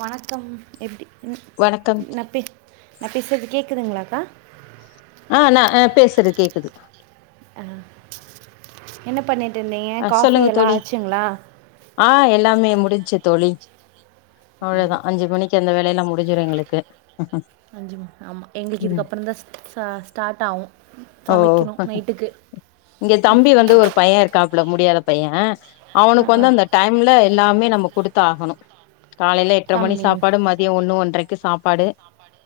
வணக்கம் எப்டி ம் வணக்கம் நா பே நா பேசுறது கேக்குதுங்ளாக்கா ஆ நா அ பேசுறது கேக்குது அ என்ன பண்ணிட் ட்ருந்திங்க ஆ காஃபி சொல்லுங்க எல்லா தோழி ஆய்சிங்ளா ஆ எல்லாமே முடிஞ்சு தோழி அவளதா அஞ்சி மணிக் ட்டிருந்த வேலையெல்லா முடிஞ்சிரும் எங்களுக்கு அஞ்சு மணி ஆமா எங்ளுக்கு ம் இதுக்கப்பறம் தா ஸ் சா ஸ்டார்ட் ஆகு ஓ சமைக்கணு நைட்டுக்கு ப்ட முடியாத பைய ஆ அவனுக்கு ஆ, வந்து அந்த டைம்ல எல்லாமே நம்ம குடுத் தாகணு காலைல எட்ர மணி தம்பி சாப்பாடு மதியோ ஒன்னு ஒன்றைக்கு சாப் பாடு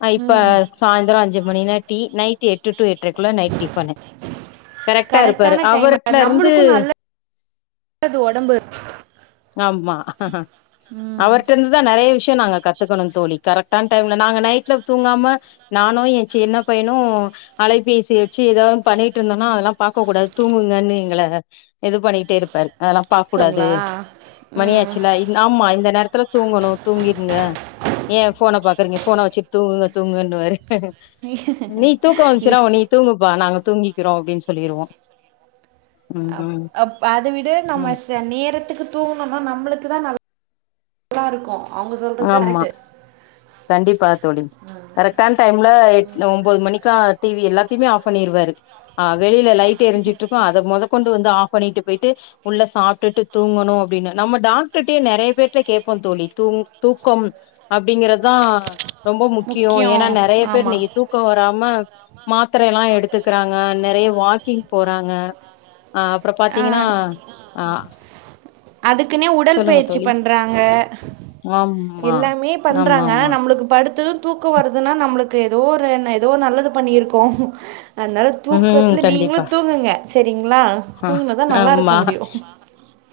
அ இப்ப ம் சாய்ந்தரோ அஞ்சு மணின்ன டி நைட்டு எட்டு டு எட் ட்ர குள்ள நைட் டிஃபன்னு கரெக்டா இருப்பாரு அவர்ட்ல இருந்து லது ஒடம்பு மா அவர்ட்ட இருந்துதா நறைய விஷயோ நாங்க கத்துக்கணு தோழி கரெக்ட் டான டைம்ல நாங்க நைட்ல தூங்காம நானு என் சின்ன பைனு அலைபேசி வச்சி ஏதாவது ஒன்னு பண்ணிட்ருந்தோனா அதெல்லா பாக்க கூடாது தூங்குங்கன் எங்கள இது பண்ணிட்டே இருப்பாரு அதெல்லா பாக் கூடாது சரிங்களா ம் மணியாச்சில ஆமா இந்த நேரத்துல தூங்கணு தூங்கிருங்க ஏன் ஃபோன பாக்குறிங்க போன வச்சி தூங்குங்க தூங்குங்கன்னுவாரு நீ தூக்க ஏ, வன்ச்சுனா நீ தூங்குப்பா நாங்க தூங்கிக்கிறோ அப்டின் சொல்லிருவோ ம் அப்- ம் அப் அத விட நம்ம ச நேரத்துக்கு தூங்குனொன்னா நம்ளுக்குதா நல்ல தாருக்கு அவுங்க சொல்றது ஆமா கரெட்டு கண்டிப்பா தோழி கரெக்ட்டான் டைம்ல எட் ன ஒம்பொது மணிக்லா டி வி எல்லா திமே ஆஃப் பண்ணிருவாரு ஆ வெளில லை ட்டு எரிஞ்சிட்ருக்கு அத மொதகொண்டு வந்து ஆஃப் பண்ணிட்டு போயிட்டு உள்ள சாப்ட்டுட்டு தூங்கணு அப்டின்னு நம்ம டாக்டர்யே நெறைய பேர்ட கேப்போ தோழி தூக்கம் அப்டிங்கிறதா ரொம்ப முக்கியோ முக்கியம் ஏனா நெறைய பேர் ஆமா இன்னிக்கி தூக்க வராம மாத்திரைல்லா எடுத்துக்குறாங்க நெறைய வாக்கிங் போறாங்க ஆ அப்றோ அ பாத்தீங்கன்னா ஆ அதுக்குன்னே உடல் சொல்லுங்க பயிற்சி தோழி பண்றாங்க ஆமா எல்லாமே ஆமா பண்றாங்க ஆமா நம்ளுக்கு படுத்து து‌ தூக்கொ வருதுன்னா நம்ளுக்கு எதோரன் எதோ நல்லது பண்ணியிருக்கோ அத்னால ம் தூக்கத்ல நீங்ளு தூங்குங்க செரிங்ளா அ ஆம்மா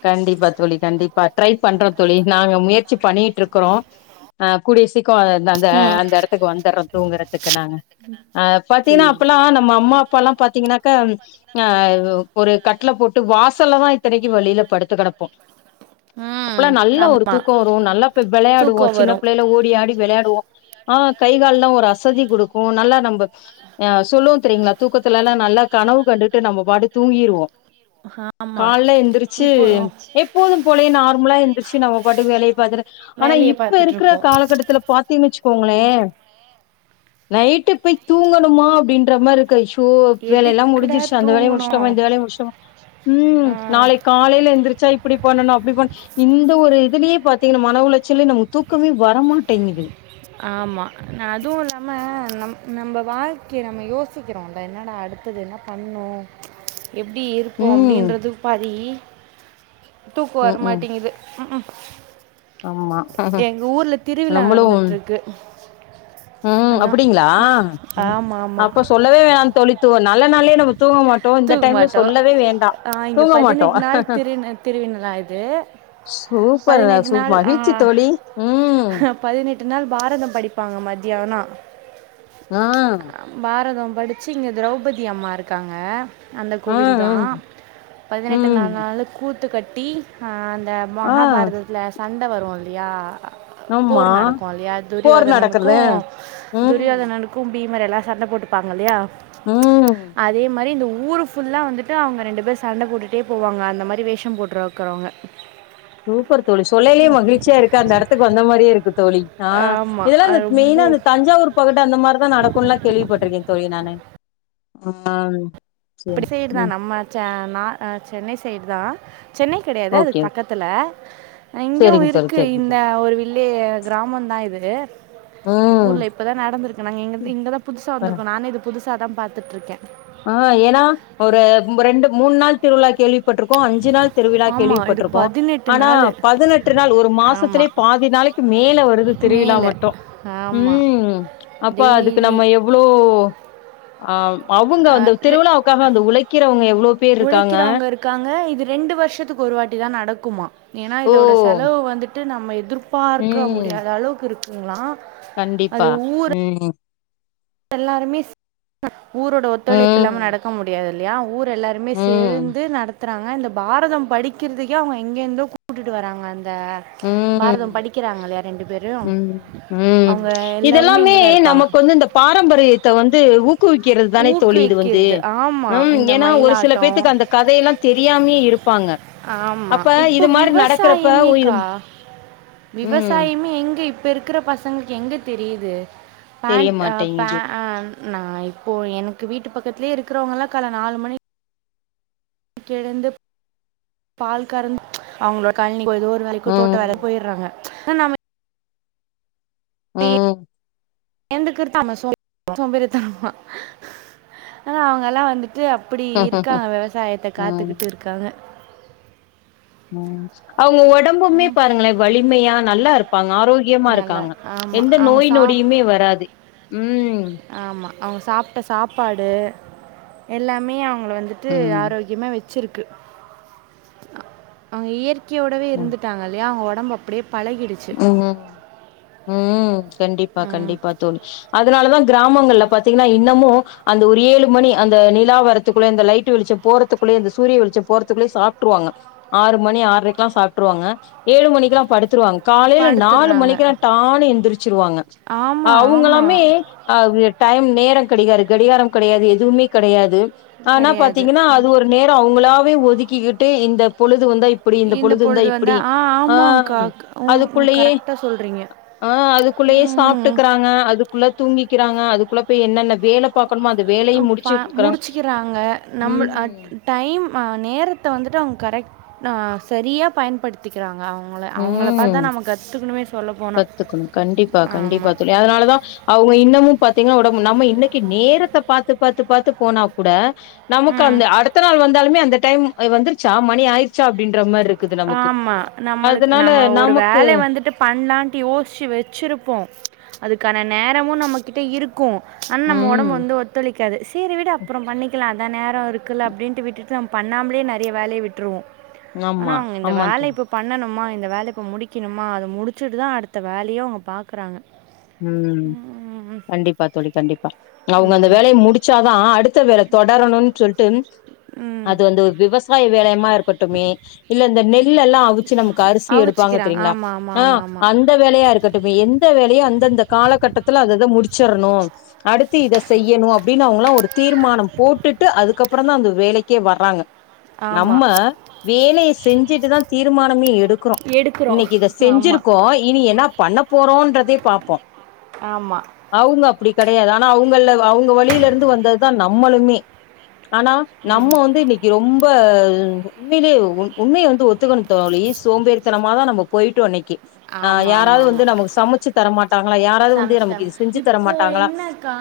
கண்டிப்பா தோழி கண்டிப்பா ட்ரை பண்றோ தோழி நாங்க முயற்சி பண்ணிட்ருக்குறோ அ கூடிய சீக் கொ அதந்த அந்த ம் அந்தெடத்துக்கு வந்தர்றோ தூங்குறதுக்கு நாங்க அ பாத்தீங்னா சரி. அப்பல்லா நம்ம அம்மா ப்பால்லா பாத்தீங்கன்னாக்க ஆ ஒரு கட்ல போட்டு வாசல்லதா இத்தனைக்கு வளில படுத்து கடப்போ ம் அப்பல்லா நல்லா ஒரு ஆமா தூக்கொ வரு நல்லா போய் வெளையாடுவோ தூக்கம் சின்ன வரு பிள்ளைல ஓடி ஆடி வெளயாடுவோ ஆ கை கால்லா ஒரு அசதி குடுக்கு நல்லா நம்ப அ சொல்லுவோ தெரிங்ளா கத்துலெல்லா நல்லா கனவு கண்டுட்டு நம்ம பாட்டு தூங்கிருவோ ஆமா கால்ல எந்துரிச்சு இப்போ எப்போதும் போலயெ நார்மலா எந் திர்ச்சு நம்ம பாட்டுக் வேலைய பாத்துட்டு ஆனா வேலைய இப்ப பாத்துட்டு இருக்குற இருப்போ காலகட்டத்துல பாத்தீங்ன் வச்சு க்கோங்களே நைட்டு பய் தூங்கணுமா அப்டின்ற மாரு [unintelligible] டூ வேலையெல்லா எதுக்குடா முடுஞ்சிர்ச்சு அந்த வேலையு தூங்கணு முடுச்ட்டமா இந்த வேலையு முடுச்ட்டமா ம் ஆ நாளை காலைல எந்துருச்சா இப் இப்டி பண்ணணு அப்டி பண் இந்த ஒரு இதுலயே பாத்தீங்கன்னா மன உளைச்சல்லயே நமக்கு தூக்கமே வரமாட்டேங்குது. ஆமா நா அதுவு இல்லாம நம் நம்ப வாழ்க்கைய நம்ம யோசிக்கிறோல்ல என்னடா அடுத்தது என்ன பண்ணு எப்டி இருப்போ ம் அப்டின்றது பாதி தூக்கோ ம் வர ம் மாட்டேங்குது ம்க்கும். ஆமா எங்க ஊர்ல திருவிழா நம்மளு நடந்துட்ருக்கு ம் அப்டிங்களா? ம் ஆமாம் ஆமாம் அப்ப சொல்லவே வேணா தோழி [unintelligible] நல்ல நாள்லயே நம்ம தூங்க மாட்டோ இந்த டைம்ல தூங்மாட்டோ சொல்லவே வேண்டா ஆ இங்க தூங்க மாட்டோ பதினெட் நாள் திரு நா திருவினலா இது சூப்பர் பதினெட்டு சூ நாள் ஆ மகிழ்ச்சி தோழி ம் பதினெட்டு நாள் பாரதம் படிப்பாங்க மத்தியானோ ஆ படிச்சி இங்க திரௌபதி அம்மா இருக்காங்க. அந்த ஆ கோவில்தா ம் பதினெட்டு ம் நாள் நாளு கூ த்து கட்டி ஆ இந்த ஆ மகாபாரதத்துல சண்ட வருல் ல்லியா ஆமா போர் நடக்கு இல்லையா போர் துரியோதனனுக்கு நடக்குறது ம் துரியோதனனுக்கு பீமர் எல்லா சண்டை போட்டுப்பாங்க இல்லயா ம் அதே மாரி இந்த ஊர் ஃபுல்லா வந்துட்டு அவங்க ரெண்டு பேர் சண்ட போட்டுட்டே போவாங்க அந்த மாரி வேஷம் போட்ருக்கிறவங்க சூப்பர் தோழி சொல்லயிலயே மகிழ்ச்சியா இருக்கு அந்த எடத்துக்கு வந்த மாரியே இருக்கு தோழி ஆ ஆமாம் இதெல்லா இந்த மெய்னா ரொம்ப அந்த தஞ்சாவூர் பக்கத்து அந்த மாரிதா நடக்கும்னல்லா கேள்விப்பட்டிருக்கே தோழி நானு. ஆ சேரி இப்டி சைடுதா ம் நம்ம சா நா ஆ சென்னை சைடுதா சென்னை கெடையாது ஓகே அதுக்கு ஓகே பக்கத்துல ஆ இங்கயு சேரிங்க தோழி இருக்கு சேரிங்க இந்த ஒரு வில்லே கிராமம்தா இது ம் ஊர்ல இப்பதா நடந்திருக்குன்னாங்க இங்க இங்கதா புதுசா வர வந்திருக்கோ நானு இது புதுசு அதா பாத்துட்ருக்கே. ஆ ஏன்னா ஒரு ம் ரெண்டு மூணு நாள் திருவிழா கேள்விப் பட்ருக்கோ அஞ்சு நாள் திருவிழா ஆமாம் இது கேள்விப்பட்ருக்கோ. பதினெட்டு ஆனா நாள் பதினெட்டு நாள் ஒரு மாசத்துலயே ஆமாம் பாதி நாளைக்கு மேல வருது திருவிழா மேலே மட்டு ஆமாம் ம் அப்ப அதுக்கு டெய்லி நம்ம எவ்ளோ ஆமா ஆ ரெ எவ்ளோ பேர் இருக்காங்க உழைக்கிறவங்க இருக்காங்க இது ரெண்டு வருஷத்துக்கு ஒருவாட்டிதா நடக்குமா. ஏன்னா ஓ இதோட செலவு வந்து ட்டு நம்ம எதிர் பார்க்க ம் முடியாத அளவுக்கு இருக் குங்களா கண்டிப்பா ம் எல்லாருமே க்அ ஊரோட ஒத்துழைப்பு இல்லாம ம் நடக்க முடியாது ல்லியா ஊ எல்லாருமே ம் சேர்ந்து நடத்த த்ராங்க இந்த பாரதம் படிக்கிறதுக்கே அவங்க எங்கருந்தோ கூட்டுட்டு வராங்க இந்த ம் பாரதம் படிக்கிறாங்கல்லையா ரெண்டு பேரும் ம் ம் அவங்க எல்லாருமே இங்கதா இருப்பாங்க பாரம்பரியத்தை வந்து ஊக்குவிக்கிறது தானே தோழி இது வந்து ஊக்குவிக்கிறது ஆமா. ம் இந்த ஏன்னா ஒரு சில மயிலாட்டம் பேத்துக்கு அந்த கதையெல்லாம் தெரியாமயே இருப்பாங்க ஆமா. அப்ப இது மாரி நடக்கறப்ப அ ம் விவசாயமே எங்க இப் ப்ப இருக்கிற பசங்களுக்கு எங்க தெரியுது தெரிய பேண்ட் அ பே மாட்டேங்குது அ நாய் இப்போ எனக்கு வீட்டு பக்கத்துலேயே இருக்கிறவங்கல்லா கால நாலு மணி கிடந்து பால் கறந்து அவுங்களோட கல்னி இப்போ ஏதோ ஒரு வேலக்கோ தோட்ட வேலக் ம் போயிடுறாங்க நம்ம ம் எலுந்துக்கிறது சோம் சோம்பேறித்தனமா ஆனா அவுங்களா வந்து அப்படி இருக்காங்க விவசாயத்தை ம் காத்துக்கிட்டு இருக்காங்க ம் அவுங்க உடம்புமே பாருங்களே வலிமயா நல்லா இருக் நல்ல ஆமா அவுங்க நோய் சாப் நொடியுமே வராது ம் ஆமா அவுங்க சாப்ட்ட சாப்பாடு எல்லாமே அவு க வந்துட்டு ம் ஆரோக்கியமா வச் வச்சிருக்கு அங்க இயற் கையோடவே ம் இருந்துட்டாங்க இல்லையா அவங் நம்ம அப்டி பலகிடுச்சு ம் ம் கண்டிப்பா கண்டிப்பா தோழி அதனால தான் கிராமங்கல பாத்திங்கனா இன்னமு அந்த ஒரு ஏழு மணி அந்த நிலா வரத்துக்குள்ளே அந்த லைட்டு வெளிச்ச போருத்துக்குள்ளே அந்த சூரிய வெளிச்ச போறத்துக்குள்ளேயே சாப்ட்டுருவாங்க ஆறு மணி ஆறுரைக்கெலா சாப்ட்டுருவாங்க ஏழு மணிக்கெல்லா படுத்துருவாங்க இப்போ காலயில நாலு அடுத்துடுறாங்க மணிக்குலா எந்திரிச்சிருவாங்க ஆமாம் ஆமாம் அவுங்களாமே அது டைம் நேர கிடைராது கடிகாரம் கிடையாது எதுவுமே கிடையாது ஆனா கிடையாது பாத்திங்கனா அது ஒரு நேர அவங்களாவே ஒ விக்கிக்கிட்டு இந்த பொளு து வந்தா இப்படி இந்த பொளுது வந்தா இப்படி ஆ அதுக்குள்ளயே கரெக்டாக சொல்கிறீங்க ஆ அதுக்குள்ளயே ம், சாப்ட்டுக்கறாங்க அதுக்குள்ள தூங் விக்கிறாங்க அதுக்குள்ள போய் என்னென்ன வேல பாக் அ பா முடிச்சுக்கறாங்க நம்புள் அ ம் டைம் ஆ நேரத்த வந்துட்டு அவுங்க கரெக் நா சரியா பயன்படுத்திக்கறாங்க அவங் அவுங்கள அவங்கள ம் பாத்துதா நாம கத்துக்கணுமே கத்துக்கணு கண்டிப்பா கண்டிப்பா தோலி அதனாலதா அவுங்க இன்னமு பாத்தீங்கன்னா ஒடம் மு நம்ம இன்னைக்கு நேரத்த பாத்து பாத்து பாத்து போனாக் கூட நமக்கு ம் அந்த அடுத்த நாள் வந்தாலுமே அந்த டைம் அது வந்துருச்சா மணி ஆயிருச்சா அப்டின்ற மாரி இருக் ஆமா நம்மளுக்கு நம்ம ஒரு நமக்கு வேலைய வந்துட்டு பண்லான்னு ட்டு யோசிச்சு வச்சிருப்போ அதுக்கான நேரமு நம்மகிட்ட இருக் க்கு ஆனா நம்ம ம் ஒடம்பு வந்து ஒத்துழைக் க்காது சேரி விடு அப்புறொ பண்ணிக்கலா அதா நேரோ இருக்குல்ல அப்டின்ட்டு விட்டுட்டு நம்ம பண்ணாமலே நெறைய வேலைய விட்ருவோ ஆனா ஆமா அவுங்க இந்த ஆமா வேல தோழி. இப்ப பண்ணணுமா இந்த வேல இப்ப முடிக்கணுமா அத முடிச்சுட்டு தா அடுத்த வேலயு அவுங்க பாக்குறாங்க ம் கண்டிப்பா தோலி கண்டிப்பா அவுங்க அந்த ம் வேலய முடிச்சாதா அடுத்த வேல தொடரணுன்னு சொல்ட்டு ம் அது அந்து விவசாய வேலயுமா இருக்கட்டுமே இல்ல இந்த நெல்லல்லா அவிச்சு நமக்கு அரிசி எடுப்பாங்க அவிச்சிக்கிறாங்க தெரியுங்களா ஆமாம் ஆமாம் ஆ ஆமாம் அந்த வேலயா இருக்கட்டமே எந்த வேலயோ அந்த ந்தந்த காலகட்டத்துல அதஅத முடிச்சிர்ணு அடுத்து இத செய்யணு அப்படின்னு அவங்களா ஒரு தீர்மானம் போட்டுட்டு அதுக்கப்றொந்தா அந்த வேலைக்கே வர்றாங்க ஆமாம் நம்ம ஆமாம் வேலைய செஞ்சுட்டு தா தீர் தீர்மானமே எடு டுக்கறோ எடுக்கிறோம் இன்னைக்கு இத ஆமாம் செஞ்சிருக்கோ இனி என்னாப் பண்ணப் போறோன்றதே பாப் ஆமா அப்டி கெடையாது ஆனா அவங்கல்ல அவங்க வலியில இருந்து வந்ததுதா நம்மளுமே ஆனா நம்ம வந்து இன்னைக்கு ரொம்ப அ உண்மையிலே உண் உண்மைய வந்து ஒத்துக்கணு தோலி சோம்பேறித்தனமா தா நம்ப போயிட்டோ இன்னைக்கு ஆ யாராவது வந்து நமக்கு சமச்சு தரமாட் சமச்தர இப்போ என்னக்கா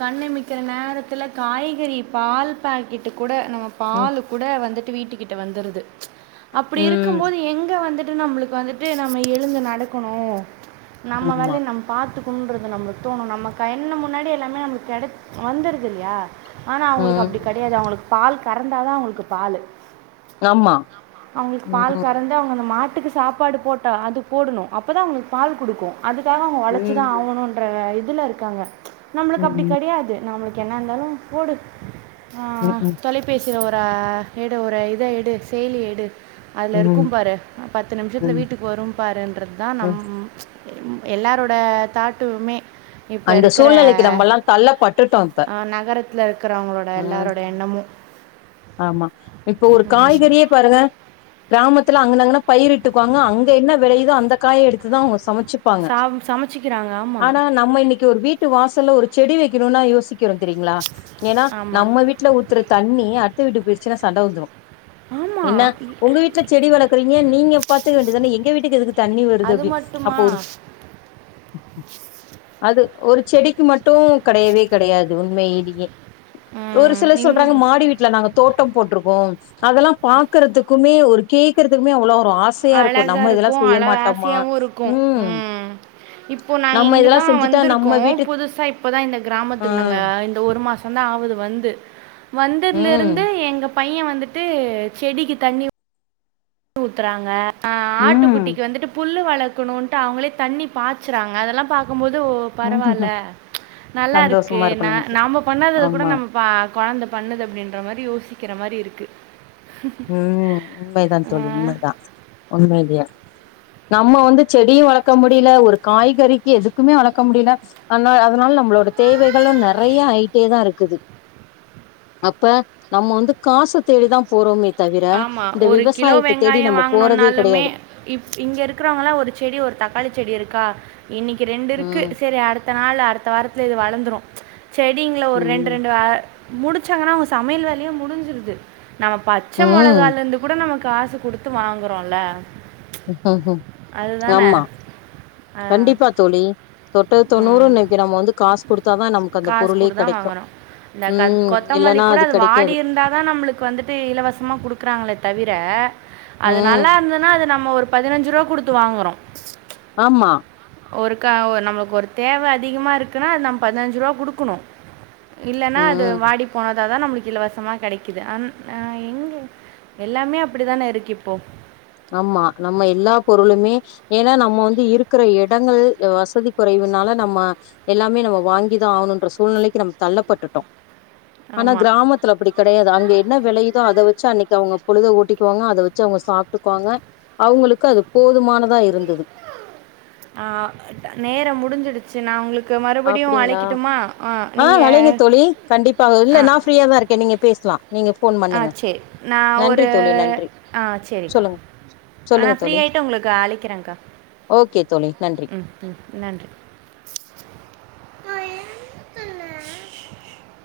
கண் இமைக்கற நேரத்துல காய்கறி பால் பாக்கெட்டுக் கூட நம்ம ம் பாலு கூட வந்துட் வீட்டுக்கிட்ட வந்துருது அப்டி இருக்கு ம் போது எங்க வந்து து நம்ளுக்கு வந்துட்டு நம் ம்ம எழுந்து நடக்கணு நம்ம ஆமா வேலய நம்ம பாத்து குன்றதுனா மட்டு நம்ம கண்ணு முன்னாடி எல்லாமே நம்ளுக் கெடச் வந்துருதுல்யா ஆனா அவுங்ளுக் அப்டி ம் கடையாது அவுங்ளுக் பால் கறண்தா தா அவங்ளுக்கு பாலு ஆமா அவங்களுக்கு பால் ம் கறந்து அவங்க அந்த மாட் ட்டுக்கு சாப்பாடு போட்டு அது போடணு அப்ப தா அவங்ளுக்கு பால் குடுக்கு அதுக்காக அவங்க வொளச்சிதா ம் ஆகணும்ன்ற இத் துல இருக்காங்க நம்ளுக்கு அப்டி ம் கடையாது நம்மளுக் என்ன இருந்தாலு போடு ஆ ம் ம் தொலைபேசிறவர் ஆ எடு ஒரு இத எடு செயலி எட் அதுல ம் ம் இருக்கும் பாரு பத்து நிம்ஷத்துல வீட்டுக்கு வரு பாருன்றத்தா நம் ம் எல்லாரோட தாட்டுமே இப்ப அந்த இருக்கற சூழ்நிலைக்கு நம்மல்லா தள்ளப்பட்டுட்டோ இப்ப ஆ நகரத்துல இருக்கறவங்களோட எல்லாரோட ம் எண்ணமு ஆமா இப்போ ஒரு காய்கறியே பாருங்க க்ராமத்துல அங்கன்ன அங்கன்ன பயிரிட்டுக்குவாங்க அங்க என்ன வெளயுதோ அந்த காய எடுத்துதா அவங்க சமைச் ச்சிப்பாங்க சா சமைச்சிக்கிறாங்க ஆமாம் ஆனா நம்ம இன்னைக்கு ஒரு வீட் ட்டு வாசல்ல ஒரு செடி வெக்கனுன்னா யோசிக் கிறோம் தெரிங்ளா ஏனா ஆமாம் நம்ம வீட்ல ஊத்துற தண்ணி அ வீட்ல போய்ச்சினா சண்ட வந்துரு ஆமா என்ன இ- உங்க வீட்ல செடி வளக்குறீங்க நீங்க பாத்துக்க வேண்டியது தான எங்க வீட்டுக்கு எதுக்கு தண்ணி வருது அது அப்டின் மட்டுமா அப்போ ஒரு அது ஒரு செடிக்கு மட்டு கடையவே கிடையாது உண்மையே எ ஒரு ம் சிலர் இங் சொல்றாங்க மாடி வீட்ல நாங்க போட்ருக்குகோ அதெல்லா பாக்றதுக்குமே ஒரு கேக்றதுக்குமே அவ்ளோ ஒரு ஆசையா அழகா நம்ம இதெல்லா இருக்கு செய்ய அழ மாட்டோமா ஆசையாவு இருக்கு ம் இப்போ நாங்க நம்ம இதெல்லா இங்கதா செஞ்சுட்டா நம்ம வந்திருக்கோ வீட்டு புதுசா இப்பதா இந்த ஆ கிராமத்துக்கு நாங்க இந்த ஒரு மாசோந்தா ஆவுது வந்து வந்ததுல இருந்து ம் எங்க பைய வந்துட்டு செடிக்கி தண்ணி ஊ த்துறாங்க ஆ ம் ஆட்டுக்குட்டிக்கு வந்துட்டு புல்லு வளக்கணுன்ட்டு அவங்களே தண்ணி பாச்சறாங்க அதெல்லா பாக்கும்போ து ஓ ம் பரவால்ல நல்லா இருக்கு சந்தோஷமா நா நமக்கு நாம பண்ணாதது கூட ஆமா நம்ம பா கொழந்த பண்ணுது அப்டின்ற மாரி யோசிக்கிற மாரி இரு க்கு. ம் உண்மைதான் தோழி உண்மைதா உண்மையிலயே நம்ம வந்து செடியு வளக்க முடியல ஒரு காய்கறிக்கி எதுக்குமே வளக்க முடியல ஆனா அதனால நம் மளோட தேவைகளு நெறைய ஆயிட்டேதா இருக்குது. அப்ப நம்ம வந்து காச தேடிதா போறோமே தவிர ஆமா இந்த ஒரு கிலோ விவசாயத்த தேடி வெங்காயோ நம்ம போறதே வாங்கணுனாலுமே கெடையாது இ இங்க இருக்கிறவங்கல்லா ஒரு செடி ஒரு தக்காளி செடி இருக்கா இன்னக்கி ரெண்டு இருக்கு ம் சரி அடு த்த நாள் அடுத்த வாரத்துல இது வளந்துரு செடிங்கள ஒரு ரெண்டு ம் ரெண்டு ஆ முடிச்சாங்கன்னா அவங்க சமையல் வேலையே முடிஞ்சிருது நம்ம பச்ச ம் மொளகால இருந்து கூட நம்ம காசு குடுத்து வாங்குறோல்ல ஆமா ஆ கண்டிப்பா தோழி தொட்டது தொண்ணூறு ம் இன்னைக்கு நம்ம வந்து காசு குடுத்தாதா நமக்கு அந்த காசு பொருளே குடுதா கெடைக்கு வாங்கறோ இந்த க ம் கொத்தமல்லி இல்லன்னா கூட அது வாடி கெடைக்காது இருந்தாதா நம்மளுக்கு வந்துட்டு இலவசமா குடுக்குறாங்களே தவிர அது ம் நல்லா இருந்ததுன்னா அது நம் ம ஒரு பதினஞ்சு ரூவா குடுத்து வாங்குறோ. ஆமா ஒரு க ஒ நம்மளுக்கு ஒரு தேவ அதிகமா இருக்குன்னா அது நம்ம பதினஞ்சு ரூபா குடுக்கணு இல்லன்னா அது ம் வாடிப் போன துதா நம்மளுக்கு இலவசமா கெடைக்குது அந் ஆ எங்க எல்லாமே அப்டிதானே இருக்கு இப்போ ஆமா நம்ம எல்லா பொருளுமே ஏன்னா நம்ம வந்து இருக்குற இடங்கள் ஆ வசதி குறைவுனால நம்ம எல்லாமே நம்ம வாங்கிதா ஆகணுன்ற சூழ்நிலைக்கு நம்ம தள்ளப்பட்டுட்டோ. ஆனா ஆமாம் கிராமத்துல அப்படி கெ டையாது அங்க என்ன வெளையுதோ அத வச்சு அன்னைக்கு அவங்க பொழுத ஓட்டிக்குவாங்க அத வச்சு அவங்க சாப் ட்டுக்குவாங்க அவங்களுக்கு அது போதுமானதா இருந்துது. ஆ நேரோ முடிஞ்சிடுச்சு நா உங்களுக் அப்டிங்களா ஆ அழைங்க தோழி நீங்கள் கண்டிப்பாக இல்ல நான் ஃப்ரீயாதா இருக்கே நீங்க பேசலா. நீங்க ஃபோன் ஆ பண்ணுங்க சேரி நா நன்றி ஒரு தோழி நன்றி ஆ சேரிக்கா சொல்லுங்க ஆ நா சொல்லுங்க ஃப்ரீ தோழி ஆயிட்டு உங்களுக்கு அழைக்கிறேங்க்கா ஓகே தோழி நன்றி ம் ம் நன்றி. நாயில்ல